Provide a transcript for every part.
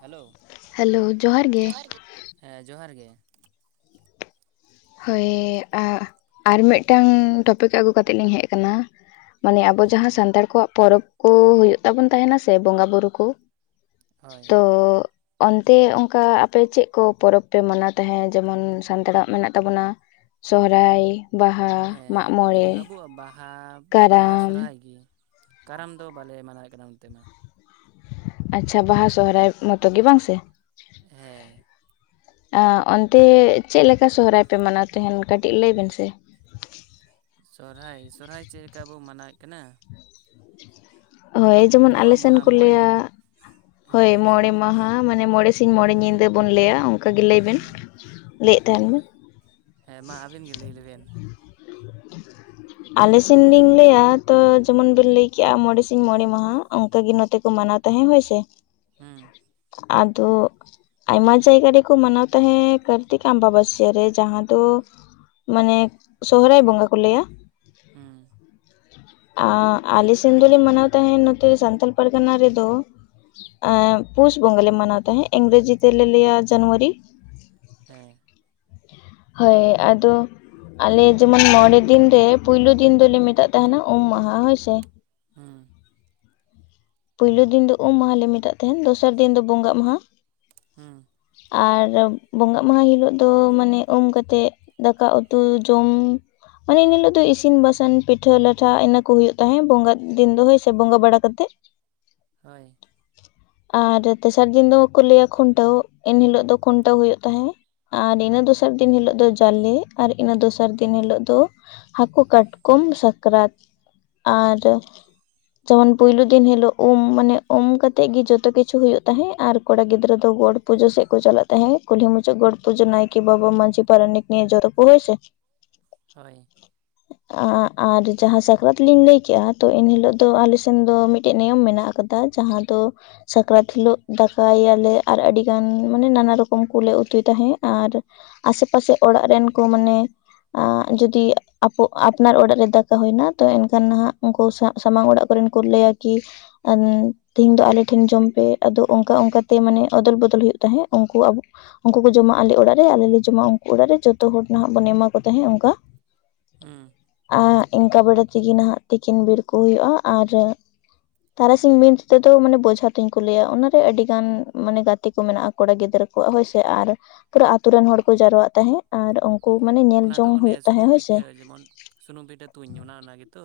Hello? Hello ᱡᱚᱦᱟᱨ ᱜᱮ, ᱦᱮᱸ ᱡᱚᱦᱟᱨ ᱜᱮ᱾ ᱦᱳᱭ ᱟᱨ ᱢᱤᱫᱴᱟᱝ ᱴᱚᱯᱤᱠ ᱟᱹᱜᱩ ᱠᱟᱛᱮᱫ ᱞᱤᱧ ᱦᱮᱡ ᱟᱠᱟᱱᱟ᱾ ᱢᱟᱱᱮ ᱟᱵᱚ ᱦᱩᱸ ᱡᱟᱦᱟᱸ ᱥᱟᱱᱛᱟᱲ ᱠᱚᱣᱟᱜ ᱯᱚᱨᱚᱵᱽ ᱠᱚ ᱦᱩᱭᱩᱜ ᱛᱟᱵᱚᱱ ᱛᱟᱦᱮᱱᱟ ᱥᱮ ᱵᱚᱸᱜᱟ ᱵᱩᱨᱩ ᱠᱩ᱾ ᱦᱳᱭ ᱛᱚᱼᱼ ᱚᱱᱛᱮ ᱚᱱᱠᱟ ᱟᱯᱮ ᱪᱮᱫ ᱠᱚ ᱯᱚᱨᱚᱵᱽ ᱯᱮ ᱢᱟᱱᱟᱣ ᱛᱟᱦᱮᱸᱫ ᱡᱮᱢᱚᱱ ᱥᱟᱱᱛᱟᱲᱟᱜ ᱢᱮᱱᱟᱜᱼᱼ ᱛᱟᱵᱚᱱᱟ ᱥᱚᱦᱨᱟᱭ, ᱵᱟᱦᱟ ᱢᱟᱜ ᱦᱮᱸ ᱡᱮᱢᱚᱱ ᱢᱚᱬᱮ ᱟᱵᱚᱣᱟᱜ ᱵᱟᱦᱟ ᱵᱟᱦᱟ ᱠᱟᱨᱟᱢ ᱥᱚᱦᱚᱨᱟᱭ ᱜᱤ ᱠᱟᱨᱟᱢ ᱫᱚ ᱵᱟᱞᱮ ᱢᱟᱱᱟᱣᱮᱫ ᱠᱟᱱᱟ ᱚᱱᱛᱮ ᱢᱟ᱾ ᱟᱪᱪᱷᱟ ᱵᱟᱦᱟ ᱥᱚᱦᱚᱨᱟᱭ ᱢᱚᱛᱚ ᱜᱮ ᱵᱟᱝ ᱥᱮ? ᱦᱮᱸ ᱾ ᱚᱱᱛᱮ ᱪᱮᱫ ᱞᱮᱠᱟ ᱥᱚᱦᱨᱟᱭ ᱯᱮ ᱢᱟᱱᱟᱣ ᱛᱟᱦᱮᱱ ᱠᱟᱹᱴᱤᱡ ᱞᱟᱹᱭ ᱵᱮᱱ ᱥᱮ? ᱥᱚᱦᱚᱨᱟᱭ ᱥᱚᱦᱚᱨᱟᱭ ᱪᱮᱫ ᱪᱮᱠᱟ ᱵᱚ ᱢᱟᱱᱟᱣᱮᱫ ᱠᱟᱱᱟ, ᱦᱳᱭ ᱟᱵᱚ ᱡᱮᱢᱚᱱ ᱢᱟ ᱟᱞᱮ ᱥᱮᱱ ᱢᱚᱬᱟ ᱠᱚ ᱢᱚᱬᱮ ᱞᱟᱹᱭᱟ ᱫᱤᱱ ᱦᱮᱸ ᱦᱳᱭ ᱞᱟᱹᱭ ᱵᱤᱱ ᱢᱚᱬᱮ ᱢᱟᱦᱟ ᱢᱟᱱᱮ ᱢᱚᱬᱮ ᱥᱤᱧ ᱢᱚᱬᱮ ᱧᱤᱫᱟᱹ ᱵᱚᱱ ᱞᱟᱹᱭᱟ ᱚᱱᱠᱟ ᱜᱮ ᱞᱟᱹᱭ ᱵᱮᱱ ᱦᱮᱸ ᱞᱟᱹᱭᱮᱫ ᱛᱟᱦᱮᱱ ᱵᱮ ᱦᱮᱸ ᱢᱟ ᱟᱵᱤᱱ ᱜᱮ ᱞᱟᱹᱭ ᱞᱮ ᱵᱮᱱ᱾ ᱟᱞᱮ ᱥᱮᱱ ᱞᱤᱧ ᱞᱟᱹᱭᱟ ᱛᱚ ᱡᱮᱢᱚᱱ ᱵᱮᱱ ᱞᱟᱹᱭᱠᱮᱜᱼᱟ ᱢᱚᱬᱮ ᱥᱤᱧ ᱢᱚᱬᱮ ᱢᱟᱦᱟ ᱚᱱᱠᱟ ᱜᱮ ᱱᱚᱛᱮ ᱠᱚ ᱢᱟᱱᱟᱣ ᱛᱟᱦᱮᱸ ᱦᱳᱭ ᱥᱮ, ᱦᱩᱸ ᱟᱫᱚ ᱟᱭᱢᱟ ᱡᱟᱭᱜᱟ ᱨᱮᱠᱚ ᱢᱟᱱᱟᱣ ᱛᱟᱸᱦᱮᱜ ᱠᱟᱨᱛᱤᱠ ᱟᱢᱵᱟ ᱵᱟᱥᱤᱭᱟᱹ ᱡᱟᱦᱟᱸ ᱫᱚ ᱢᱟᱱᱮ ᱥᱚᱦᱚᱨᱟᱭ ᱵᱚᱸᱜᱟ ᱠᱚ ᱞᱟᱹᱭᱟ᱾ ᱦᱩᱸ ᱾ ᱟᱞᱮ ᱥᱮᱱ ᱫᱞᱮ ᱢᱟᱱᱟᱣ ᱛᱟᱦᱮᱸᱫ ᱱᱚᱛᱮ ᱥᱟᱱᱛᱟᱞ ᱯᱟᱨᱜᱟᱱᱟ ᱨᱮᱫᱚ ᱯᱩᱥ ᱵᱚᱸᱜᱟ ᱞᱮ ᱢᱟᱱᱟᱣ ᱛᱟᱦᱮᱸᱫ ᱤᱝᱨᱮᱡᱤ ᱛᱮᱞᱮ ᱞᱟᱹᱭᱟ ᱡᱟᱱᱩᱣᱟᱨᱤ, ᱦᱮᱸ ᱾ ᱦᱳᱭ ᱟᱫᱚ ᱟᱞᱮ ᱡᱮᱢᱚᱱ ᱢᱚᱬᱮ ᱫᱤᱱ ᱨᱮ ᱯᱩᱭᱞᱩ ᱫᱤᱱ ᱫᱚᱞᱮ ᱢᱮᱛᱟᱜ ᱛᱟᱦᱮᱱᱟ ᱩᱢ ᱢᱟᱦᱟ ᱦᱳᱭ ᱥᱮ, ᱦᱩᱸ ᱾ ᱯᱩᱭᱞᱩ ᱫᱤᱱ ᱫᱚ ᱩᱢ ᱢᱟᱦᱟ ᱞᱮ ᱢᱮᱛᱟᱜ ᱛᱟᱦᱮᱱ ᱫᱚᱥᱟᱨ ᱫᱤᱱ ᱫᱚ ᱵᱚᱸᱜᱟᱜ ᱢᱟᱦᱟ᱾ ᱦᱩᱸ᱾ ᱟᱨ ᱵᱚᱸᱜᱟᱜ ᱢᱟᱦᱟ ᱦᱤᱞᱳᱜ ᱫᱚ ᱢᱟᱱᱮ ᱩᱢ ᱠᱟᱛᱮᱫ ᱫᱟᱠᱟ ᱩᱛᱩ ᱡᱚᱢ ᱢᱟᱱᱮ ᱮᱱᱦᱤᱞᱳᱜ ᱫᱚ ᱤᱥᱤᱱ ᱵᱟᱥᱟᱝ ᱯᱤᱴᱷᱟᱹ ᱞᱟᱴᱷᱟ ᱤᱱᱟᱹ ᱠᱚ ᱦᱩᱭᱩᱜ ᱛᱟᱦᱮᱸᱫ ᱵᱚᱸᱜᱟ ᱫᱤᱱ ᱫᱚ ᱦᱳᱭ ᱥᱮ ᱵᱚᱸᱜᱟ ᱵᱟᱲᱟ ᱠᱟᱛᱮᱫ, ᱦᱳᱭ ᱾ ᱟᱨ ᱛᱮᱥᱟᱨ ᱫᱤᱱ ᱫᱚᱠᱚ ᱞᱟᱹᱭᱟ ᱠᱷᱩᱱᱴᱟᱹᱣ ᱮᱱᱦᱤᱞᱳᱜ ᱫᱚ ᱠᱷᱩᱱᱴᱟᱹᱣ ᱦᱩᱭᱩᱜ ᱛᱟᱦᱮᱸᱫ, ᱟᱨ ᱤᱱᱟᱹ ᱫᱚᱥᱟᱨ ᱫᱤᱱ ᱦᱤᱞᱳᱜ ᱫᱚ ᱡᱟᱞᱮ ᱟᱨ ᱤᱱᱟᱹ ᱫᱚᱥᱟᱨ ᱫᱤᱱ ᱦᱤᱞᱳᱜ ᱫᱚ ᱦᱟᱹᱠᱩ ᱠᱟᱴᱠᱚᱢ ᱥᱟᱠᱨᱟᱛ ᱟᱨ ᱡᱮᱢᱚᱱ ᱯᱩᱭᱞᱩ ᱫᱤᱱ ᱦᱤᱞᱳᱜ ᱩᱢ ᱢᱟᱱᱮ ᱩᱢ ᱠᱟᱛᱮᱜ ᱜᱮ ᱡᱚᱛᱚ ᱠᱤᱪᱷᱩ ᱦᱩᱭᱩᱜ ᱛᱟᱦᱮᱸᱫ ᱟᱨ ᱠᱚᱲᱟ ᱜᱤᱫᱽᱨᱟᱹ ᱫᱚ ᱜᱚᱰ ᱯᱩᱡᱟᱹ ᱥᱮᱫ ᱠᱚ ᱪᱟᱞᱟᱜ ᱛᱟᱦᱮᱸᱫ ᱠᱩᱞᱦᱤ ᱢᱩᱪᱟᱹ ᱜᱚᱰ ᱯᱩᱡᱟᱹ ᱱᱟᱭᱠᱮ ᱵᱟᱵᱟ ᱢᱟᱺᱡᱷᱤ ᱯᱟᱨᱟᱱᱤᱠ ᱱᱤᱭᱮ ᱡᱷᱚᱛᱚ ᱠᱩ ᱥᱮ, ᱦᱳᱭ ᱾ [unintelligible] ᱟᱨ ᱡᱟᱦᱟᱸ ᱥᱟᱠᱨᱟᱛ ᱞᱤᱧ ᱞᱟᱹᱭᱠᱮᱜᱼᱟ ᱛᱚ ᱮᱱᱦᱤᱞᱳᱜ ᱫᱚ ᱟᱞᱮ ᱥᱮᱱ ᱫᱚ ᱢᱤᱫᱴᱮᱡ ᱱᱤᱭᱚᱢ ᱢᱮᱱᱟᱜ ᱟᱠᱟᱫᱟ᱾ ᱡᱟᱦᱟᱸ ᱫᱚ ᱥᱟᱠᱨᱟᱛ ᱦᱤᱞᱳᱜ ᱫᱟᱠᱟᱭ ᱟᱞᱮ ᱟᱨ ᱟᱹᱰᱤᱜᱟᱱ ᱢᱟᱱᱮ ᱱᱟᱱᱟ ᱨᱚᱠᱚᱢ ᱠᱚᱞᱮ ᱩᱛᱩᱭ ᱛᱟᱦᱮᱸᱫ, ᱟᱨ ᱟᱥᱮ ᱯᱟᱥᱮ ᱚᱲᱟᱜ ᱨᱮᱱ ᱠᱚ ᱢᱟᱱᱮ ᱡᱩᱫᱤ ᱟᱯᱱᱟᱨ ᱚᱲᱟᱜ ᱨᱮ ᱫᱟᱠᱟ ᱦᱩᱭᱱᱟ ᱛᱚ ᱮᱱᱠᱷᱟᱱ ᱱᱟᱦᱟᱜ ᱩᱱᱠᱩ ᱥᱟᱶ ᱥᱟᱢᱟᱝ ᱚᱲᱟᱜ ᱠᱚᱨᱮᱱ ᱠᱚ ᱞᱟᱹᱭᱟ ᱠᱤ ᱛᱤᱦᱤᱧ ᱫᱚ ᱟᱞᱮ ᱴᱷᱮᱱ ᱡᱚᱢ ᱯᱮ ᱟᱫᱚ ᱚᱱᱠᱟ ᱚᱱᱠᱟᱛᱮ ᱢᱟᱱᱮ ᱚᱫᱚᱞ ᱵᱚᱫᱚᱞ ᱦᱩᱭᱩᱜ ᱛᱟᱦᱮᱸᱫ ᱩᱱᱠᱩ ᱟᱵᱚ ᱩᱱᱠᱩ ᱠᱚ ᱡᱚᱢᱟ ᱟᱞᱮ ᱚᱲᱟᱜ ᱨᱮ ᱟᱞᱮ ᱞᱮ ᱡᱚᱢᱟ ᱩᱱᱠᱩ ᱚᱲᱟᱜ ᱨᱮ ᱡᱚᱛᱚ ᱦᱚᱲ ᱱᱟᱦᱟᱜ ᱵᱚᱱ ᱮᱢᱟ ᱠᱚ ᱛᱟᱦᱮᱸᱫ ᱚᱱᱠᱟ᱾ ᱦᱩᱸ ᱤᱱᱠᱟᱹ ᱵᱮᱲᱟ ᱛᱮᱜᱮ ᱱᱟᱦᱟᱜ ᱛᱤᱠᱤᱱ ᱵᱮᱲ ᱠᱚ ᱦᱩᱭᱩᱜᱼᱟ ᱟᱨ ᱛᱟᱨᱟᱥᱤᱧ ᱢᱮᱱ ᱛᱮᱫᱚ ᱢᱟᱱᱮ ᱵᱚᱡᱷᱟ ᱛᱩᱧ ᱠᱚ ᱞᱟᱹᱭᱟ ᱚᱱᱟᱨᱮ ᱟᱹᱰᱤ ᱜᱟᱱ ᱢᱟᱱᱮ ᱜᱟᱛᱮ ᱠᱚ ᱢᱮᱱᱟᱜ ᱠᱚᱲᱟ ᱜᱤᱫᱽᱨᱟᱹ ᱠᱚᱣᱟᱜ ᱦᱳᱭ ᱥᱮ, ᱟᱨ ᱯᱩᱨᱟᱹ ᱟᱛᱩ ᱨᱮᱱ ᱦᱚᱲ ᱠᱚ ᱡᱟᱨᱣᱟᱜ ᱛᱟᱦᱮᱸᱜ ᱟᱨ ᱩᱱᱠᱩ ᱢᱟᱱᱮ ᱧᱮᱞ ᱚᱱᱟ ᱫᱚ ᱡᱚᱝ ᱚᱱᱮ ᱦᱩᱭᱩᱜ ᱛᱟᱦᱮᱸᱫ ᱥᱩᱱᱩᱢ ᱦᱳᱭ ᱥᱮ ᱯᱤᱴᱷᱟᱹ ᱡᱮᱢᱚᱱ ᱥᱩᱱᱩᱢ ᱯᱤᱴᱷᱟᱹ ᱛᱩᱧ ᱚᱱᱟ ᱚᱱᱟᱜᱮ ᱛᱚ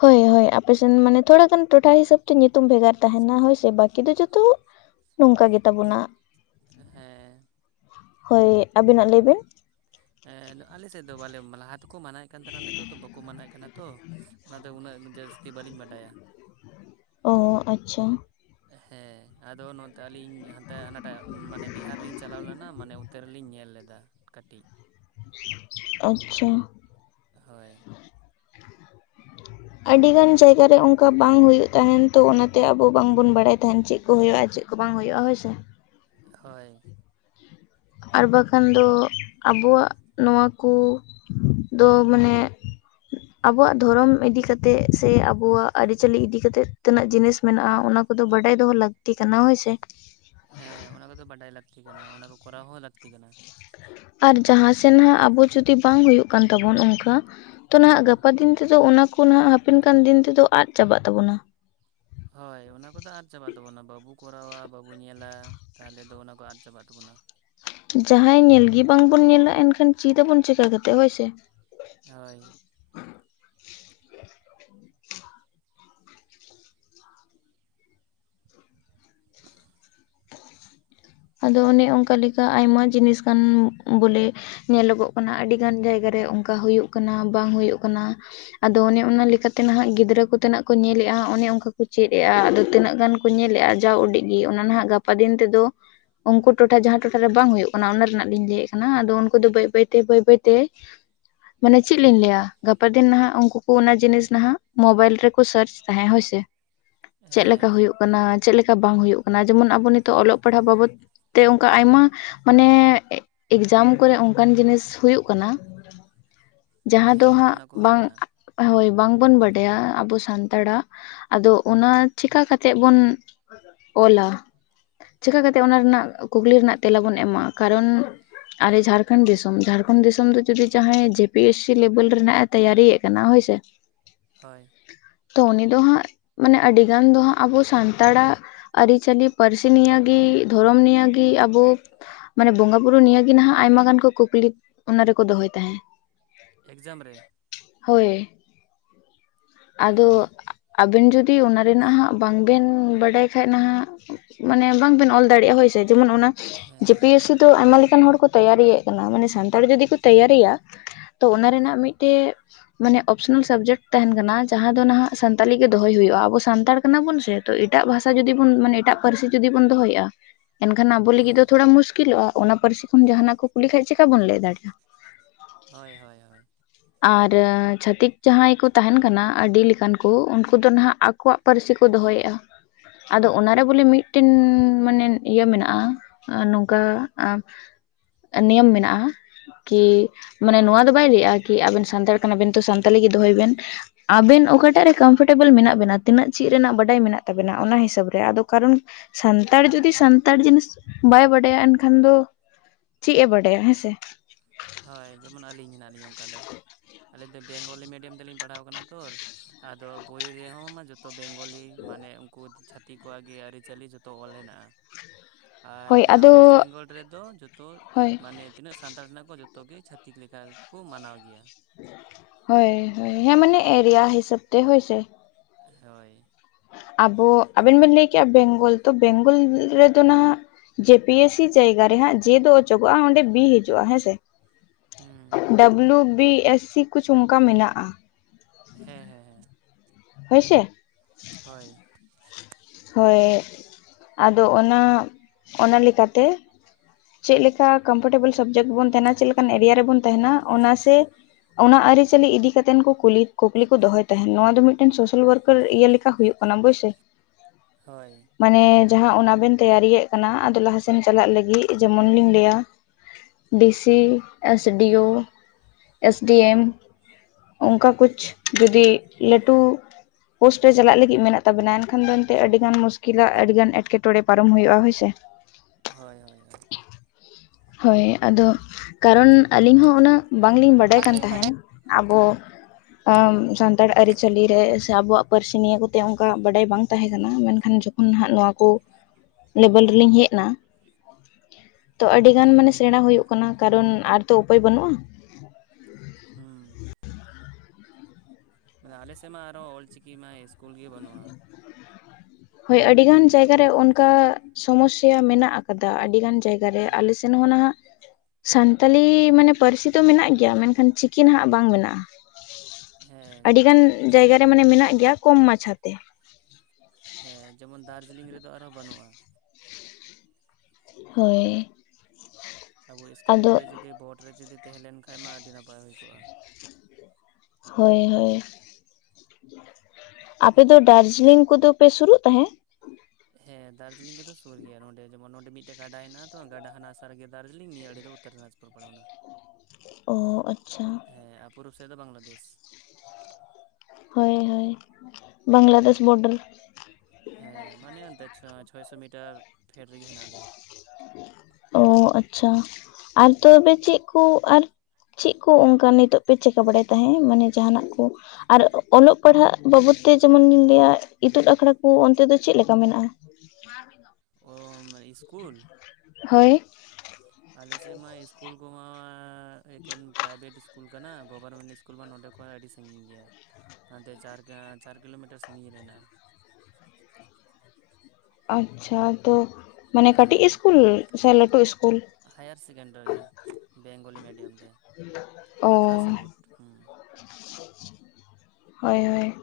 ᱦᱳᱭ ᱦᱳᱭ ᱟᱯᱮᱥᱮᱱ ᱢᱟᱱᱮ ᱛᱷᱚᱲᱟ ᱜᱟᱱ ᱴᱚᱴᱷᱟ ᱦᱤᱥᱟᱹᱵ ᱛᱮ ᱧᱩᱛᱩᱢ ᱵᱷᱮᱜᱟᱨ, ᱛᱟᱦᱮᱱᱟ ᱦᱳᱭ ᱥᱮ ᱵᱟᱹᱠᱤ ᱫᱚ ᱡᱚᱛᱚᱼᱼ ᱱᱚᱝᱠᱟ ᱜᱮ ᱛᱟᱵᱚᱱᱟ ᱦᱮᱸᱼᱼ ᱦᱳᱭ ᱟᱵᱤᱱᱟᱜ ᱞᱟᱹᱭ ᱵᱤᱱ? ᱟᱞᱮ ᱥᱮᱫ ᱫᱚ ᱵᱟᱞᱮ ᱞᱟᱦᱟ ᱛᱮᱠᱚ ᱢᱟᱱᱟᱣᱮᱫ ᱛᱟᱦᱮᱱᱟ ᱱᱤᱛᱚᱜ ᱫᱚ ᱵᱟᱠᱚ ᱢᱟᱱᱟᱣᱮᱫ ᱠᱟᱱ ᱛᱚ ᱚᱱᱟᱛᱮ ᱩᱱᱟᱹᱜ ᱡᱟᱹᱥᱛᱤ ᱵᱟᱹᱞᱤᱧ ᱵᱟᱰᱟᱭᱟ᱾ ᱚᱻᱟᱪᱪᱷᱟ ᱾ ᱦᱮᱸ ᱟᱫᱚ ᱱᱚᱛᱮ ᱟᱹᱞᱤᱧ ᱦᱟᱱᱛᱮ ᱟᱱᱟ, ᱢᱟᱱᱮ ᱵᱤᱦᱟᱨ ᱞᱤᱧ ᱪᱟᱞᱟᱣ ᱞᱮᱱᱟ ᱢᱟᱱᱮ ᱚᱱᱛᱮ ᱨᱮᱞᱤᱧ ᱧᱮᱞ ᱞᱮᱫᱟ ᱠᱟᱹᱴᱤᱡ᱾ ᱟᱪᱪᱷᱟ ᱦᱳᱭ ᱟᱹᱰᱤ ᱜᱟᱱ ᱡᱟᱭᱜᱟ ᱨᱮ ᱚᱱᱠᱟ ᱵᱟᱝ ᱦᱩᱭᱩᱜ ᱛᱟᱦᱮᱱ ᱛᱚ ᱚᱱᱟᱛᱮ ᱟᱵᱚ ᱵᱟᱝᱵᱚᱱ ᱵᱟᱲᱟᱭ ᱛᱟᱦᱮᱱ ᱪᱮᱫ ᱠᱚ ᱦᱩᱭᱩᱜᱼᱟ ᱪᱮᱫᱼᱼ ᱠᱚ ᱵᱟᱝ ᱦᱩᱭᱩᱜᱼᱟ ᱦᱳᱭ ᱥᱮ᱾ ᱦᱳᱭ᱾ ᱟᱨ ᱵᱟᱠᱷᱟᱱ ᱫᱚ ᱟᱵᱚᱣᱟᱜ ᱱᱚᱣᱟ ᱠᱚᱼᱼ ᱫᱚ ᱢᱟᱱᱮᱼᱼ ᱟᱵᱚᱣᱟᱜ ᱫᱷᱚᱨᱚᱢ ᱤᱫᱤ ᱠᱟᱛᱮᱜ ᱥᱮ ᱟᱵᱩᱣᱟᱜ ᱟᱹᱨᱤᱪᱟᱹᱞᱤ ᱤᱫᱤ ᱠᱟᱛᱮᱜ ᱛᱤᱱᱟᱹᱜ ᱡᱤᱱᱤᱥ ᱢᱮᱱᱟᱜᱼᱟ ᱚᱱᱟᱼᱼ ᱫᱚ ᱵᱟᱰᱟᱭ ᱫᱚᱦᱚ ᱞᱟᱹᱠᱛᱤ ᱠᱟᱱᱟ ᱦᱳᱭ ᱥᱮ ᱦᱮᱸ ᱚᱱᱟ ᱠᱚᱫᱚ ᱵᱟᱰᱟᱭ ᱞᱟᱹᱠᱛᱤ ᱠᱟᱱᱟ, ᱚᱱᱟ ᱠᱚ ᱠᱚᱨᱟᱣ ᱦᱚᱸ ᱞᱟᱹᱠᱛᱤ ᱠᱟᱱᱟ᱾ ᱟᱨ ᱡᱟᱦᱟᱸ ᱥᱮᱱᱦᱟᱼᱜ ᱟᱵᱚ ᱡᱩᱫᱤ ᱵᱟᱝ ᱦᱩᱭᱩᱜ ᱠᱟᱱ ᱛᱟᱵᱚᱱ, ᱚᱱᱠᱟ ᱛᱚ ᱱᱟᱦᱟᱜ ᱜᱟᱯᱟ ᱫᱤᱱᱼᱼ ᱛᱮᱫᱚ ᱚᱱᱟ ᱠᱚ ᱱᱟᱜ ᱦᱟᱯᱤᱱ ᱠᱟᱱ ᱫᱤᱱ ᱛᱮᱫᱚ ᱟᱫ ᱪᱟᱵᱟᱜ ᱛᱟᱵᱚᱱᱟ᱾ ᱦᱳᱭ ᱚᱱᱟ ᱠᱚᱫᱚ ᱟᱫ ᱪᱟᱵᱟᱜ ᱛᱟᱵᱚᱱᱟ ᱵᱟᱵᱚ ᱠᱚᱨᱟᱣᱟ, ᱵᱟᱵᱚ ᱧᱮᱞᱟ, ᱛᱟᱦᱚᱞᱮ ᱫᱚ ᱚᱱᱟ ᱠᱚ ᱟᱫ ᱪᱟᱵᱟᱜ ᱛᱟᱵᱚᱱᱟ᱾ ᱡᱟᱦᱟᱸᱭ ᱧᱮᱞᱜᱮ ᱵᱟᱝ ᱵᱚᱱ ᱧᱮᱞᱟ, ᱮᱱᱠᱷᱟᱱ ᱪᱮᱫ ᱟᱵᱚᱱ ᱪᱮᱠᱟᱛ ᱦᱳᱭᱥᱮ? ᱦᱳᱭᱼᱼ ᱟᱫᱚ ᱚᱱᱮ ᱚᱱᱠᱟ ᱞᱮᱠᱟ ᱟᱭᱢᱟ ᱡᱤᱱᱤᱥ ᱠᱟᱱ ᱵᱚᱞᱮ ᱧᱮᱞᱚᱜᱚᱜ ᱠᱟᱱᱟ ᱟᱹᱰᱤᱜᱟᱱ ᱡᱟᱭᱜᱟᱨᱮ ᱚᱱᱠᱟ ᱦᱩᱭᱩᱜ ᱠᱟᱱᱟ, ᱵᱟᱝ ᱦᱩᱭᱩᱜ ᱠᱟᱱᱟ᱾ ᱟᱫᱚ ᱚᱱᱮ ᱚᱱᱟ ᱞᱮᱠᱟᱛᱮ ᱱᱟᱦᱟᱜ ᱜᱤᱫᱽᱨᱟᱹ ᱠᱚᱛᱮᱱᱟᱜ ᱠᱚ ᱧᱮᱞᱮᱫᱼᱟ, ᱚᱱᱮ ᱚᱱᱠᱟ ᱠᱚ ᱪᱮᱫ ᱮᱼᱟ ᱟᱫᱚ ᱛᱤᱱᱟᱹᱜ ᱜᱟᱱᱼᱼ ᱠᱚ ᱧᱮᱞᱼᱟ, ᱡᱟᱣ ᱩᱰᱤᱡ ᱜᱮ ᱚᱱᱟ ᱱᱟᱦᱟᱜ ᱜᱟᱯᱟ ᱫᱤᱱ ᱛᱮᱫᱚᱼᱼ ᱩᱱᱠᱩ ᱴᱚᱴᱷᱟ ᱡᱟᱦᱟᱸ ᱴᱚᱴᱷᱟᱨᱮ ᱵᱟᱝ ᱦᱩᱭᱩᱜ ᱠᱟᱱᱟ, ᱚᱱᱟ ᱨᱮᱱᱟᱜ ᱞᱤᱧ ᱞᱟᱹᱭᱮᱫ ᱠᱟᱱᱟ ᱟᱫᱚ ᱩᱱᱠᱩ ᱫᱚ ᱵᱟᱹᱭ ᱵᱟᱹᱭ ᱛᱮ ᱵᱟᱹᱭ ᱵᱟᱹᱭ ᱛᱮ ᱢᱟᱱᱮ ᱪᱮᱫ ᱞᱤᱧ ᱞᱟᱹᱭᱟ, ᱜᱟᱯᱟ ᱫᱤᱱ ᱱᱟᱦᱟᱜ ᱩᱱᱠᱩ ᱠᱚ ᱚᱱᱟ ᱡᱤᱱᱤᱥ ᱱᱟᱦᱟᱜ ᱢᱳᱵᱟᱭᱤᱞ ᱨᱮᱠᱚ ᱥᱟᱨᱪᱼᱼ ᱛᱟᱦᱮᱸ ᱦᱩᱭ ᱥᱮ ᱪᱮᱫᱞᱮᱠᱟ ᱦᱮᱸ ᱦᱩᱭᱩᱜ ᱠᱟᱱᱟ, ᱪᱮᱫᱞᱮᱠᱟ ᱵᱟᱝ ᱦᱩᱭᱩᱜ ᱠᱟᱱᱟ, ᱡᱮᱢᱚᱱ ᱟᱵᱚ ᱱᱤᱛᱚᱜ ᱚᱞᱚᱜ ᱯᱟᱲᱦᱟᱜ ᱵᱟᱵᱚᱫᱼᱼ ᱛᱮ ᱚᱱᱠᱟ ᱟᱭᱢᱟ ᱢᱟᱱᱮᱻ ᱮᱠᱡᱟᱢ ᱠᱚᱨᱮ ᱚᱱᱠᱟᱱ ᱡᱤᱱᱤᱥ ᱦᱩᱭᱩᱜ ᱠᱟᱱᱟ᱾ ᱡᱟᱦᱟᱸ ᱫᱚ ᱦᱮᱸ ᱦᱟᱸᱜ ᱚᱱᱟ ᱠᱚ ᱦᱩᱭᱩᱜ ᱵᱟᱝᱼᱼ ᱠᱟᱱᱟ ᱦᱳᱭ ᱵᱟᱝᱵᱚᱱ ᱵᱟᱰᱟᱭᱟ ᱟᱵᱚ ᱥᱟᱱᱛᱟᱲᱟᱜ᱾ ᱟᱫᱚ ᱚᱱᱟ ᱪᱤᱠᱟ ᱠᱟᱛᱮᱜ ᱵᱚᱱ ᱚᱞᱟ? ᱪᱤᱠᱟ ᱠᱟᱛᱮᱜ ᱚᱱᱟ ᱨᱮᱱᱟᱜ ᱠᱩᱠᱞᱤ ᱨᱮᱱᱟᱜ ᱛᱮᱞᱟ ᱵᱚᱱ ᱮᱢᱟ ᱠᱟᱨᱚᱱᱼᱼ ᱟᱞᱮ ᱡᱷᱟᱲᱠᱷᱚᱸᱰ ᱫᱤᱥᱚᱢ ᱡᱷᱟᱲᱠᱷᱚᱸᱰ ᱫᱤᱥᱚᱢ ᱫᱚ ᱡᱩᱫᱤ ᱡᱟᱦᱟᱸᱭ ᱡᱮ ᱯᱤ ᱮᱥᱥᱤ ᱞᱮᱵᱮᱞ ᱨᱮᱱᱟᱜ ᱢᱮᱱᱟᱜᱼᱼ ᱛᱮᱭᱟᱨᱤᱭᱮᱫ ᱠᱟᱱᱟ ᱦᱳᱭ ᱥᱮ᱾ ᱦᱳᱭ ᱛᱚ ᱩᱱᱤ ᱫᱚ ᱦᱟᱸᱜ ᱢᱟᱱᱮ ᱟᱹᱰᱤ ᱜᱟᱱ ᱫᱚ ᱦᱟᱸᱜ ᱟᱵᱚ ᱥᱟᱱᱛᱟᱲᱟᱜᱼᱼ ᱟᱹᱨᱤᱪᱟᱹᱞᱤ ᱯᱟᱹᱨᱥᱤ ᱱᱤᱭᱟᱹᱜᱮ ᱫᱷᱚᱨᱚᱢ ᱱᱤᱭᱟᱹᱜᱮ ᱟᱵᱚᱼᱼ ᱢᱟᱱᱮ ᱵᱚᱸᱜᱟ ᱵᱩᱨᱩ ᱱᱤᱭᱟᱹᱜᱮ ᱱᱟᱦᱟᱜ ᱟᱭᱢᱟ ᱜᱟᱱ ᱠᱚ ᱠᱩᱠᱞᱤ ᱚᱱᱟ ᱨᱮᱠᱚ ᱫᱚᱦᱚᱭ ᱛᱟᱦᱮᱸᱫ᱾ ᱮᱠᱡᱟᱢ ᱨᱮ᱾ ᱦᱳᱭ ᱟᱫᱚ ᱦᱳᱭ ᱟᱵᱮᱱ ᱡᱩᱫᱤ ᱚᱱᱟ ᱨᱮᱱᱟᱜ ᱦᱟᱸᱜ ᱵᱟᱝᱵᱮᱱ ᱵᱟᱰᱟᱭ ᱠᱷᱟᱡ ᱱᱟᱦᱟᱸᱜ ᱢᱟᱱᱮ ᱵᱟᱝᱵᱮᱱ ᱚᱞ ᱫᱟᱲᱮᱭᱟᱜᱼᱟ ᱦᱳᱭᱥᱮ ᱡᱮᱢᱚᱱ ᱚᱱᱟ ᱡᱮ ᱦᱮᱸ ᱯᱤᱥ ᱛᱚ ᱟᱭᱢᱟ ᱞᱮᱠᱟᱱ ᱦᱚᱲ ᱠᱚ ᱛᱮᱭᱟᱨᱤᱭᱮᱫ ᱠᱟᱱᱟ, ᱢᱟᱱᱮ ᱥᱟᱱᱛᱟᱲ ᱡᱩᱫᱤ ᱠᱚ ᱛᱮᱭᱟᱨᱤᱭᱟ, ᱛᱚ ᱚᱱᱟ ᱨᱮᱱᱟᱜ ᱢᱤᱫᱴᱮᱡ ᱢᱟᱱᱮ ᱚᱯᱥᱚᱱᱟᱞ ᱥᱟᱵᱡᱮᱠᱴ ᱛᱟᱦᱮᱸᱱ ᱠᱟᱱᱟ ᱡᱟᱦᱟᱸ ᱫᱚ ᱱᱟᱦᱟᱜ ᱥᱟᱱᱛᱟᱞᱤ ᱜᱮ ᱫᱚᱦᱚᱭ ᱦᱩᱭᱩᱜᱼᱟ ᱟᱵᱚ ᱥᱟᱱᱛᱟᱲ ᱠᱟᱱᱟ ᱵᱚᱱ ᱥᱮ, ᱛᱚ ᱮᱴᱟᱜ ᱵᱷᱟᱥᱟ ᱡᱩᱫᱤ ᱵᱚᱱ ᱢᱟᱱᱮ ᱮᱴᱟᱜ ᱯᱟᱹᱨᱥᱤ ᱡᱩᱫᱤ ᱵᱚᱱ ᱫᱚᱦᱚᱭᱮᱜᱼᱟ, ᱮᱱᱠᱷᱟᱱ ᱟᱵᱚ ᱞᱟᱹᱜᱤᱫ ᱫᱚ ᱦᱩᱸ ᱛᱷᱚᱲᱟ ᱢᱩᱥᱠᱤᱞᱚᱜᱼᱟ ᱚᱱᱟ ᱯᱟᱹᱨᱥᱤ ᱠᱷᱚᱱ ᱡᱟᱸᱟᱱᱟᱜ ᱠᱚ ᱠᱩᱞᱤ ᱠᱷᱟᱱᱡ ᱪᱤᱠᱠᱟ ᱵᱚᱱ ᱞᱟᱹᱭ ᱫᱟᱲᱮᱭᱟᱜᱼᱟ ᱾ ᱦᱳᱭ ᱦᱳᱭ ᱦᱳᱭ ᱾ ᱟᱨ ᱪᱷᱟᱛᱤᱠ ᱡᱟᱦᱟᱸᱭ ᱠᱚ ᱛᱟᱦᱮᱸᱱ ᱠᱟᱱᱟ ᱟᱹᱰᱤ ᱞᱮᱠᱟᱱ ᱠᱚ ᱩᱱᱠᱩ ᱫᱚ ᱱᱟᱦᱟᱸᱜ ᱟᱠᱚᱣᱟᱜ ᱯᱟᱹᱨᱥᱤ ᱠᱚ ᱫᱚᱦᱚᱭᱮᱜᱼᱟ, ᱟᱫᱚ ᱚᱱᱟᱨᱮ ᱵᱚᱞᱮ ᱢᱤᱫᱴᱮᱱ ᱢᱟᱱᱮ ᱤᱭᱟᱹ ᱢᱮᱱᱟᱜᱼᱟ, ᱟ ᱱᱚᱝᱠᱟ ᱟ ᱱᱤᱭᱚᱢ ᱢᱮᱱᱟᱜᱼᱟ ᱠᱤ ᱢᱟᱱᱮ ᱱᱚᱣᱟ ᱫᱚ ᱵᱟᱭ ᱞᱟᱹᱭᱮᱜᱼᱟ ᱠᱤ ᱟᱵᱮᱱ ᱥᱟᱱᱛᱟᱲ ᱠᱟᱱᱟᱵᱮᱱ ᱛᱚ ᱥᱟᱱᱛᱟᱲᱤ ᱜᱮ ᱫᱚᱦᱚᱭ ᱵᱮᱱ ᱾ ᱟᱵᱮᱱ ᱚᱠᱟᱴᱟᱜ ᱨᱮ ᱠᱚᱢᱯᱷᱴᱮᱵᱮᱞ ᱢᱮᱱᱟᱜ ᱵᱮᱱᱟ ᱛᱤᱱᱟᱹᱜ ᱪᱮᱫ ᱨᱮᱱᱟᱜ ᱵᱟᱰᱟᱭ ᱢᱮᱱᱟᱜ ᱛᱟᱵᱮᱱᱟ ᱚᱱᱟ ᱦᱤᱥᱟᱹᱵ ᱨᱮ, ᱟᱫᱚ ᱠᱟᱨᱚᱱ ᱥᱟᱱᱛᱟᱲ ᱡᱩᱫᱤ ᱥᱟᱱᱛᱟᱲ ᱡᱤᱱᱤᱥ ᱵᱟᱭ ᱵᱟᱰᱟᱭᱟ ᱮᱱᱠᱷᱟᱱ ᱫᱚ ᱪᱤᱜ ᱮ ᱵᱟᱰᱟᱭᱟ ᱦᱮᱸᱥᱮ? ᱦᱳᱭ ᱡᱮᱢᱚᱱ ᱟᱹᱞᱤᱧ ᱦᱮᱱᱟᱜ ᱞᱤᱧ ᱚᱝᱠᱟ ᱫᱚ, ᱟᱞᱤᱧ ᱫᱚ ᱵᱮᱝᱜᱚᱞᱤ ᱢᱤᱰᱤᱭᱟᱢ ᱛᱮᱞᱤᱧ ᱯᱟᱲᱦᱟᱣ ᱠᱟᱱᱟ ᱛᱚᱨ, ᱟᱫᱚ ᱵᱳᱭ ᱨᱮᱦᱚᱸ ᱢᱟ ᱡᱚᱛᱚ ᱵᱮᱝᱜᱚᱞᱤ ᱢᱟᱱᱮ ᱠᱩᱫ ᱪᱷᱟᱹᱛᱤ ᱠᱚᱣᱟᱜ ᱜᱮ ᱟᱹᱨᱤᱪᱟᱹᱞᱤ ᱡᱷᱚᱛᱚ ᱚᱞ ᱦᱮᱸᱱᱟᱜᱼᱟ ᱾ ᱟᱨ ᱦᱳᱭ ᱚᱱᱟ ᱟᱫᱚ ᱚᱳᱭᱮᱥᱴ ᱵᱮᱝᱜᱚᱞ ᱨᱮᱫᱚ ᱡᱚᱛᱚ ᱦᱳᱭ ᱢᱟᱱᱮ ᱛᱤᱱᱟᱹᱜ ᱥᱟᱱᱛᱟᱲ ᱨᱮᱱᱟᱜ ᱠᱚ ᱡᱚ ᱛᱚ ᱜᱮ ᱪᱷᱟᱹᱛᱤᱠ ᱞᱮᱠᱟ ᱜᱮ ᱠᱚ ᱢᱟᱱᱟᱣ ᱜᱮᱭᱟ ᱾ ᱦᱳᱭ ᱦᱳᱭ, ᱦᱮᱸ ᱢᱟᱱᱮ ᱮᱨᱤᱭᱟ ᱦᱤᱥᱟᱹᱵ ᱛᱮ ᱦᱳᱭ ᱥᱮ ᱾ ᱦᱳᱭ ᱾ ᱟᱵᱚ ᱟᱵᱮᱱ ᱵᱮᱱ ᱞᱟᱹᱭ ᱠᱮᱫᱮᱜᱼᱟ ᱵᱮᱝᱜᱚᱞ ᱛᱚ ᱵᱮᱝᱜᱚᱞ ᱨᱮᱫᱚ ᱱᱟᱦᱟᱸᱜ ᱡᱮ ᱯᱤ ᱮᱥ ᱥᱤ ᱡᱟᱭᱜᱟ ᱨᱮ ᱦᱟᱸᱜ ᱡᱮ ᱫᱚ ᱚᱪᱚᱜᱚᱜᱼᱟ ᱚᱸᱰᱮ ᱵᱤ ᱦᱤᱡᱩᱜᱼᱟ ᱦᱮᱸ ᱥᱮ? ᱦᱩᱸ ᱰᱟᱵᱞᱩ ᱵᱤ ᱮᱥ ᱥᱤ ᱠᱩᱪᱷᱩ ᱚᱝᱠᱟ ᱢᱮᱱᱟᱜᱼᱟ ᱾ ᱦᱮᱸ ᱾ ᱦᱳᱭ ᱥᱮ? ᱦᱳᱭ ᱾ ᱦᱳᱭ ᱟᱫᱚ ᱚᱱᱟ ᱚᱱᱟ ᱞᱮᱠᱟᱛᱮ, ᱪᱮᱫ ᱞᱮᱠᱟ ᱠᱚᱢᱯᱷᱳᱴᱮᱵᱚᱞ ᱥᱟᱵᱡᱮᱠᱴ ᱵᱚᱱ ᱛᱟᱦᱮᱸᱱᱟ ᱪᱮᱫ ᱞᱮᱠᱟᱱ ᱮᱨᱤᱭᱟ ᱨᱮᱵᱚᱱ ᱛᱟᱦᱮᱸᱱᱟ ᱚᱱᱟ ᱥᱮ ᱚᱱᱟ ᱟᱹᱨᱤᱪᱟᱹᱞᱤ ᱤᱫᱤ ᱠᱟᱛᱮᱱ ᱠᱚ ᱠᱩᱞᱤ ᱠᱩᱠᱞᱤ ᱠᱚ ᱫᱚᱦᱚᱭ ᱛᱟᱦᱮᱸᱱ, ᱱᱚᱣᱟ ᱫᱚ ᱢᱤᱫᱴᱮᱱ ᱥᱳᱥᱟᱞ ᱣᱟᱨᱠᱟᱨ ᱤᱭᱟᱹ ᱞᱮᱠᱟ ᱦᱩᱭᱩᱜ ᱠᱟᱱᱟᱢ [unintelligible] ᱦᱳᱭ᱾ ᱢᱟᱱᱮ ᱡᱟᱦᱟᱸ ᱚᱱᱟ ᱵᱮᱱ ᱛᱮᱭᱟᱨᱤᱭᱮᱜ ᱠᱟᱱᱟ ᱟᱫᱚ ᱞᱟᱦᱟᱥᱱ ᱪᱟᱞᱟᱜ ᱞᱟᱹᱜᱤᱫ ᱡᱮᱢᱚᱱ ᱞᱤᱧ ᱞᱟᱹᱭᱟ D C S D O S D M ᱚᱱᱠᱟ ᱠᱩᱪ ᱡᱩᱫᱤ ᱞᱟᱹᱴᱩ ᱯᱳᱥᱴ ᱨᱮ ᱪᱟᱞᱟᱜ ᱞᱟᱹᱜᱤᱫ ᱢᱮᱱᱟᱜ ᱛᱟᱵᱚᱱᱟ ᱮᱱᱷᱟᱱ ᱫᱚ ᱮᱱᱛᱮ ᱟᱹᱰᱤᱜᱟᱱ ᱢᱩᱥᱠᱤᱞᱟᱜ ᱟᱹᱰᱤᱜᱟᱱ ᱮᱴᱠᱮᱴᱚᱬᱮ ᱯᱟᱨᱚᱢ ᱦᱩᱭᱩᱜᱼᱟ ᱦᱳᱭ ᱥᱮ ᱾ ᱦᱳᱭ ᱦᱳᱭ ᱦᱳᱭ ᱾ ᱦᱳᱭ ᱟᱫᱚ ᱠᱟᱨᱚᱱ ᱟᱹᱞᱤᱧ ᱦᱚᱸ ᱩᱱᱟᱹᱜ ᱵᱟᱝᱞᱤᱧ ᱵᱟᱰᱟᱭ ᱠᱟᱱ ᱵᱟᱝᱞᱤᱧ ᱛᱟᱦᱮᱸᱱ᱾ ᱵᱟᱰᱟᱭ ᱟᱵᱚ ᱥᱟᱱᱛᱟᱲ ᱟᱹᱨᱤᱪᱟᱹᱞᱤ ᱨᱮ ᱥᱮ ᱟᱵᱩᱣᱟᱜ ᱯᱟᱹᱨᱥᱤ ᱱᱤᱭᱟᱹ ᱠᱚ ᱛᱮ ᱚᱝᱠᱟ ᱵᱟᱰᱟᱭ ᱵᱟᱝ ᱛᱟᱦᱮᱸ ᱠᱟᱱᱟ ᱢᱮᱱᱠᱷᱟᱱ ᱡᱚ ᱠᱷᱚᱱ ᱱᱚᱣᱟ ᱠᱚ ᱞᱮᱵᱮᱞ ᱨᱮᱞᱤᱧ ᱦᱮᱡ ᱱᱟ, ᱛᱚ ᱟᱹᱰᱤᱜᱟᱱ ᱦᱩᱸ ᱢᱟᱱᱮ ᱥᱮᱬᱟ ᱦᱩᱭᱩᱜᱭ ᱠᱟᱱᱟ, ᱠᱟᱨᱚᱱ ᱟᱨ ᱛᱚ ᱩᱯᱟᱹᱭ ᱵᱟᱹᱱᱩᱜᱼᱟ ᱾ ᱦᱩᱸ᱾ ᱢᱟᱱᱮ ᱟᱞᱮᱥᱮᱫ ᱢᱟ ᱟᱨᱚ ᱚᱞ ᱪᱤᱠᱤ ᱢᱟ ᱤᱥᱠᱩᱞ ᱜᱮ ᱵᱟᱹᱱᱩᱜᱼᱟ᱾ ᱦᱳᱭ ᱟᱹᱰᱤ ᱜᱟᱱ ᱢᱟᱱᱮ ᱡᱟᱭᱜᱟ ᱨᱮ ᱟᱵᱚᱣᱟᱜ ᱦᱚᱨᱚᱯ ᱚᱱᱠᱟ ᱛᱮ ᱥᱚᱢᱚᱥᱭᱟ ᱢᱮᱱᱟᱜ ᱟᱠᱟᱫᱟ ᱟᱹᱰᱤ ᱜᱟᱱ ᱡᱟᱭᱜᱟ ᱨᱮ ᱦᱩᱸ ᱟᱞᱮᱥᱱ ᱱᱚ ᱱᱟᱦᱟᱜ ᱥᱟᱱᱛᱟᱞᱤ ᱢᱟᱱᱮ ᱯᱟᱹᱨᱥᱤ ᱫᱚ ᱢᱮᱱᱟᱜ ᱜᱮᱭᱟ ᱢᱮᱱᱠᱷᱟᱱ ᱪᱤᱠᱤ ᱱᱟᱦᱟᱸᱜ ᱵᱟᱝ ᱢᱮᱱᱟᱜᱼᱟ᱾ ᱦᱮᱸ ᱟᱹᱰᱤ ᱜᱟᱱ ᱡᱮᱢ ᱡᱟᱭᱜᱟ ᱨᱮ ᱢᱟᱱᱮ ᱢᱮᱱᱟᱜ ᱜᱮᱭᱟ ᱠᱚᱢ ᱢᱟᱪᱷᱟᱛᱮ᱾ ᱦᱮᱸ ᱡᱮᱢᱚᱱ ᱫᱟᱨᱡᱤᱞᱤᱝ ᱨᱮᱫᱚ ᱟᱨᱦᱚᱸ ᱵᱟᱹᱱᱩᱜᱼᱟ᱾ ᱦᱳᱭ᱾ ᱟᱵᱚ ᱥᱠᱩᱞ ᱟᱫᱚ ᱠᱚᱨᱮ ᱡᱩᱫᱤ ᱵᱳᱨᱰ ᱨᱮ ᱡᱩᱫᱤ ᱛᱟᱦᱮᱸ ᱞᱮᱱ ᱠᱷᱟᱱᱡ ᱢᱟ ᱟᱹᱰᱤᱰᱤ ᱱᱟᱯᱟᱭ ᱦᱩᱭ ᱠᱚᱜᱼᱟ᱾ ᱦᱳᱭ ᱦᱳᱭ᱾ ᱟᱯᱮ ᱫᱚ ᱰᱟᱨᱡᱤᱞᱤᱝ ᱠᱚᱫᱚ ᱯᱮ ᱥᱩᱨᱩᱜ ᱛᱟᱦᱮᱸᱫ? ᱦᱮᱸ ᱫᱟᱨᱡᱤᱞᱤᱝ ᱠᱚᱫᱚ ᱥᱩᱨ ᱜᱮᱭᱟ ᱱᱚᱸᱰᱮ ᱡᱮᱢᱚᱱ ᱱᱚᱰᱮ ᱢᱤᱫᱴᱮᱡ ᱜᱟᱰᱟ ᱦᱮᱱᱟᱜ ᱛᱚ ᱜᱟᱰᱟ ᱦᱟᱱᱟᱥᱟᱨ ᱨᱮᱜᱮ ᱫᱟᱨᱡᱤᱞᱤᱝ ᱱᱤᱭᱟᱹ ᱟᱲᱮ ᱫᱚ ᱤᱛᱛᱚᱨ ᱫᱤᱱᱟᱡᱯᱩᱨ ᱯᱟᱲᱟᱣᱱᱟ᱾ [inaudible] ᱟᱪᱪᱷᱟ ᱦᱮᱸ ᱟᱨ ᱯᱩᱨᱩᱵ ᱥᱮᱫ ᱫᱚ ᱵᱟᱝᱞᱟᱫᱮᱥ᱾ ᱦᱳᱭ ᱦᱳᱭ᱾ ᱵᱟᱝᱞᱟᱫᱮᱥ ᱵᱳᱰᱟᱨ᱾ ᱦᱮᱸ ᱢᱟᱱᱮ ᱚᱱᱛᱮ ᱪᱷᱚ ᱪᱷᱚᱭ ᱥᱚ ᱢᱤᱴᱟᱨ ᱯᱷᱮᱰ ᱨᱮᱜᱮ ᱦᱮᱱᱟᱜ ᱞᱮᱭᱟ᱾ ᱚ ᱟᱪᱪᱷᱟ ᱟᱨ ᱛᱚᱵᱮ ᱪᱮᱫ ᱠᱚ ᱟᱨ ᱪᱮᱜ ᱠᱚ ᱚᱝᱠᱟ ᱱᱤᱛᱚᱜ ᱯᱮ ᱪᱮᱠᱟ ᱵᱟᱲᱟᱭ ᱛᱟᱦᱮᱸᱜ ᱢᱟᱱᱮ ᱡᱟᱦᱟᱱᱟᱜ ᱠᱚ? ᱟᱨ ᱚᱜᱼᱚᱞᱚᱜ ᱯᱟᱲᱦᱟᱜ ᱵᱟᱵᱚᱫ ᱛᱮ ᱡᱮᱢᱚᱱ ᱱᱤᱧ ᱞᱟᱹᱭᱟ ᱤᱛᱩᱫ ᱟᱠᱷᱲᱟ ᱠᱚ ᱚᱱᱛᱮ ᱫᱚ ᱪᱮᱫ ᱞᱮᱠᱟ ᱢᱮᱱᱟᱜᱼᱟ? [inaudible] ᱚ ᱢᱟᱱᱮ ᱤᱥᱠᱩᱞ? ᱦᱳᱭ᱾ ᱟᱞᱮ ᱥᱮᱫ ᱢᱟ ᱤᱥᱠᱩᱞ ᱠᱚᱢᱟ ᱮᱠᱮᱱ ᱯᱨᱟᱭᱵᱷᱮᱴ ᱥᱠᱩ ᱠᱩᱞ ᱠᱟᱱᱟ ᱜᱚᱵᱷᱚᱨᱢᱮᱱᱴ ᱤᱥᱠᱩᱞ ᱢᱟ ᱱᱚᱸᱰᱮ ᱠᱷᱚᱡ ᱦᱚᱸ ᱟᱹᱰᱤ ᱥᱟᱺᱜᱤᱧ ᱜᱮᱭᱟ᱾ ᱦᱟᱱᱛᱮ ᱪᱟᱨ ᱜᱟ ᱪᱟᱨ ᱠᱤᱞᱳᱢᱤᱴᱟᱨ ᱥᱟᱺᱜᱤᱧ ᱨᱮ ᱦᱮᱱᱟᱜᱼᱟ᱾ ᱟᱪᱪᱷᱟ ᱛᱚ ᱢᱟᱱᱮ ᱠᱟᱹᱴᱤᱜ ᱦᱮᱸ ᱤᱥᱠᱩᱞ ᱥᱮ ᱞᱟᱹᱴᱩ school? Higher secondary Bengali medium ᱛᱮ ᱚ ᱢᱟᱫᱽᱨᱟᱥᱟ ᱵᱳᱨᱰ ᱦᱮᱸ᱾ ᱦᱳᱭ᱾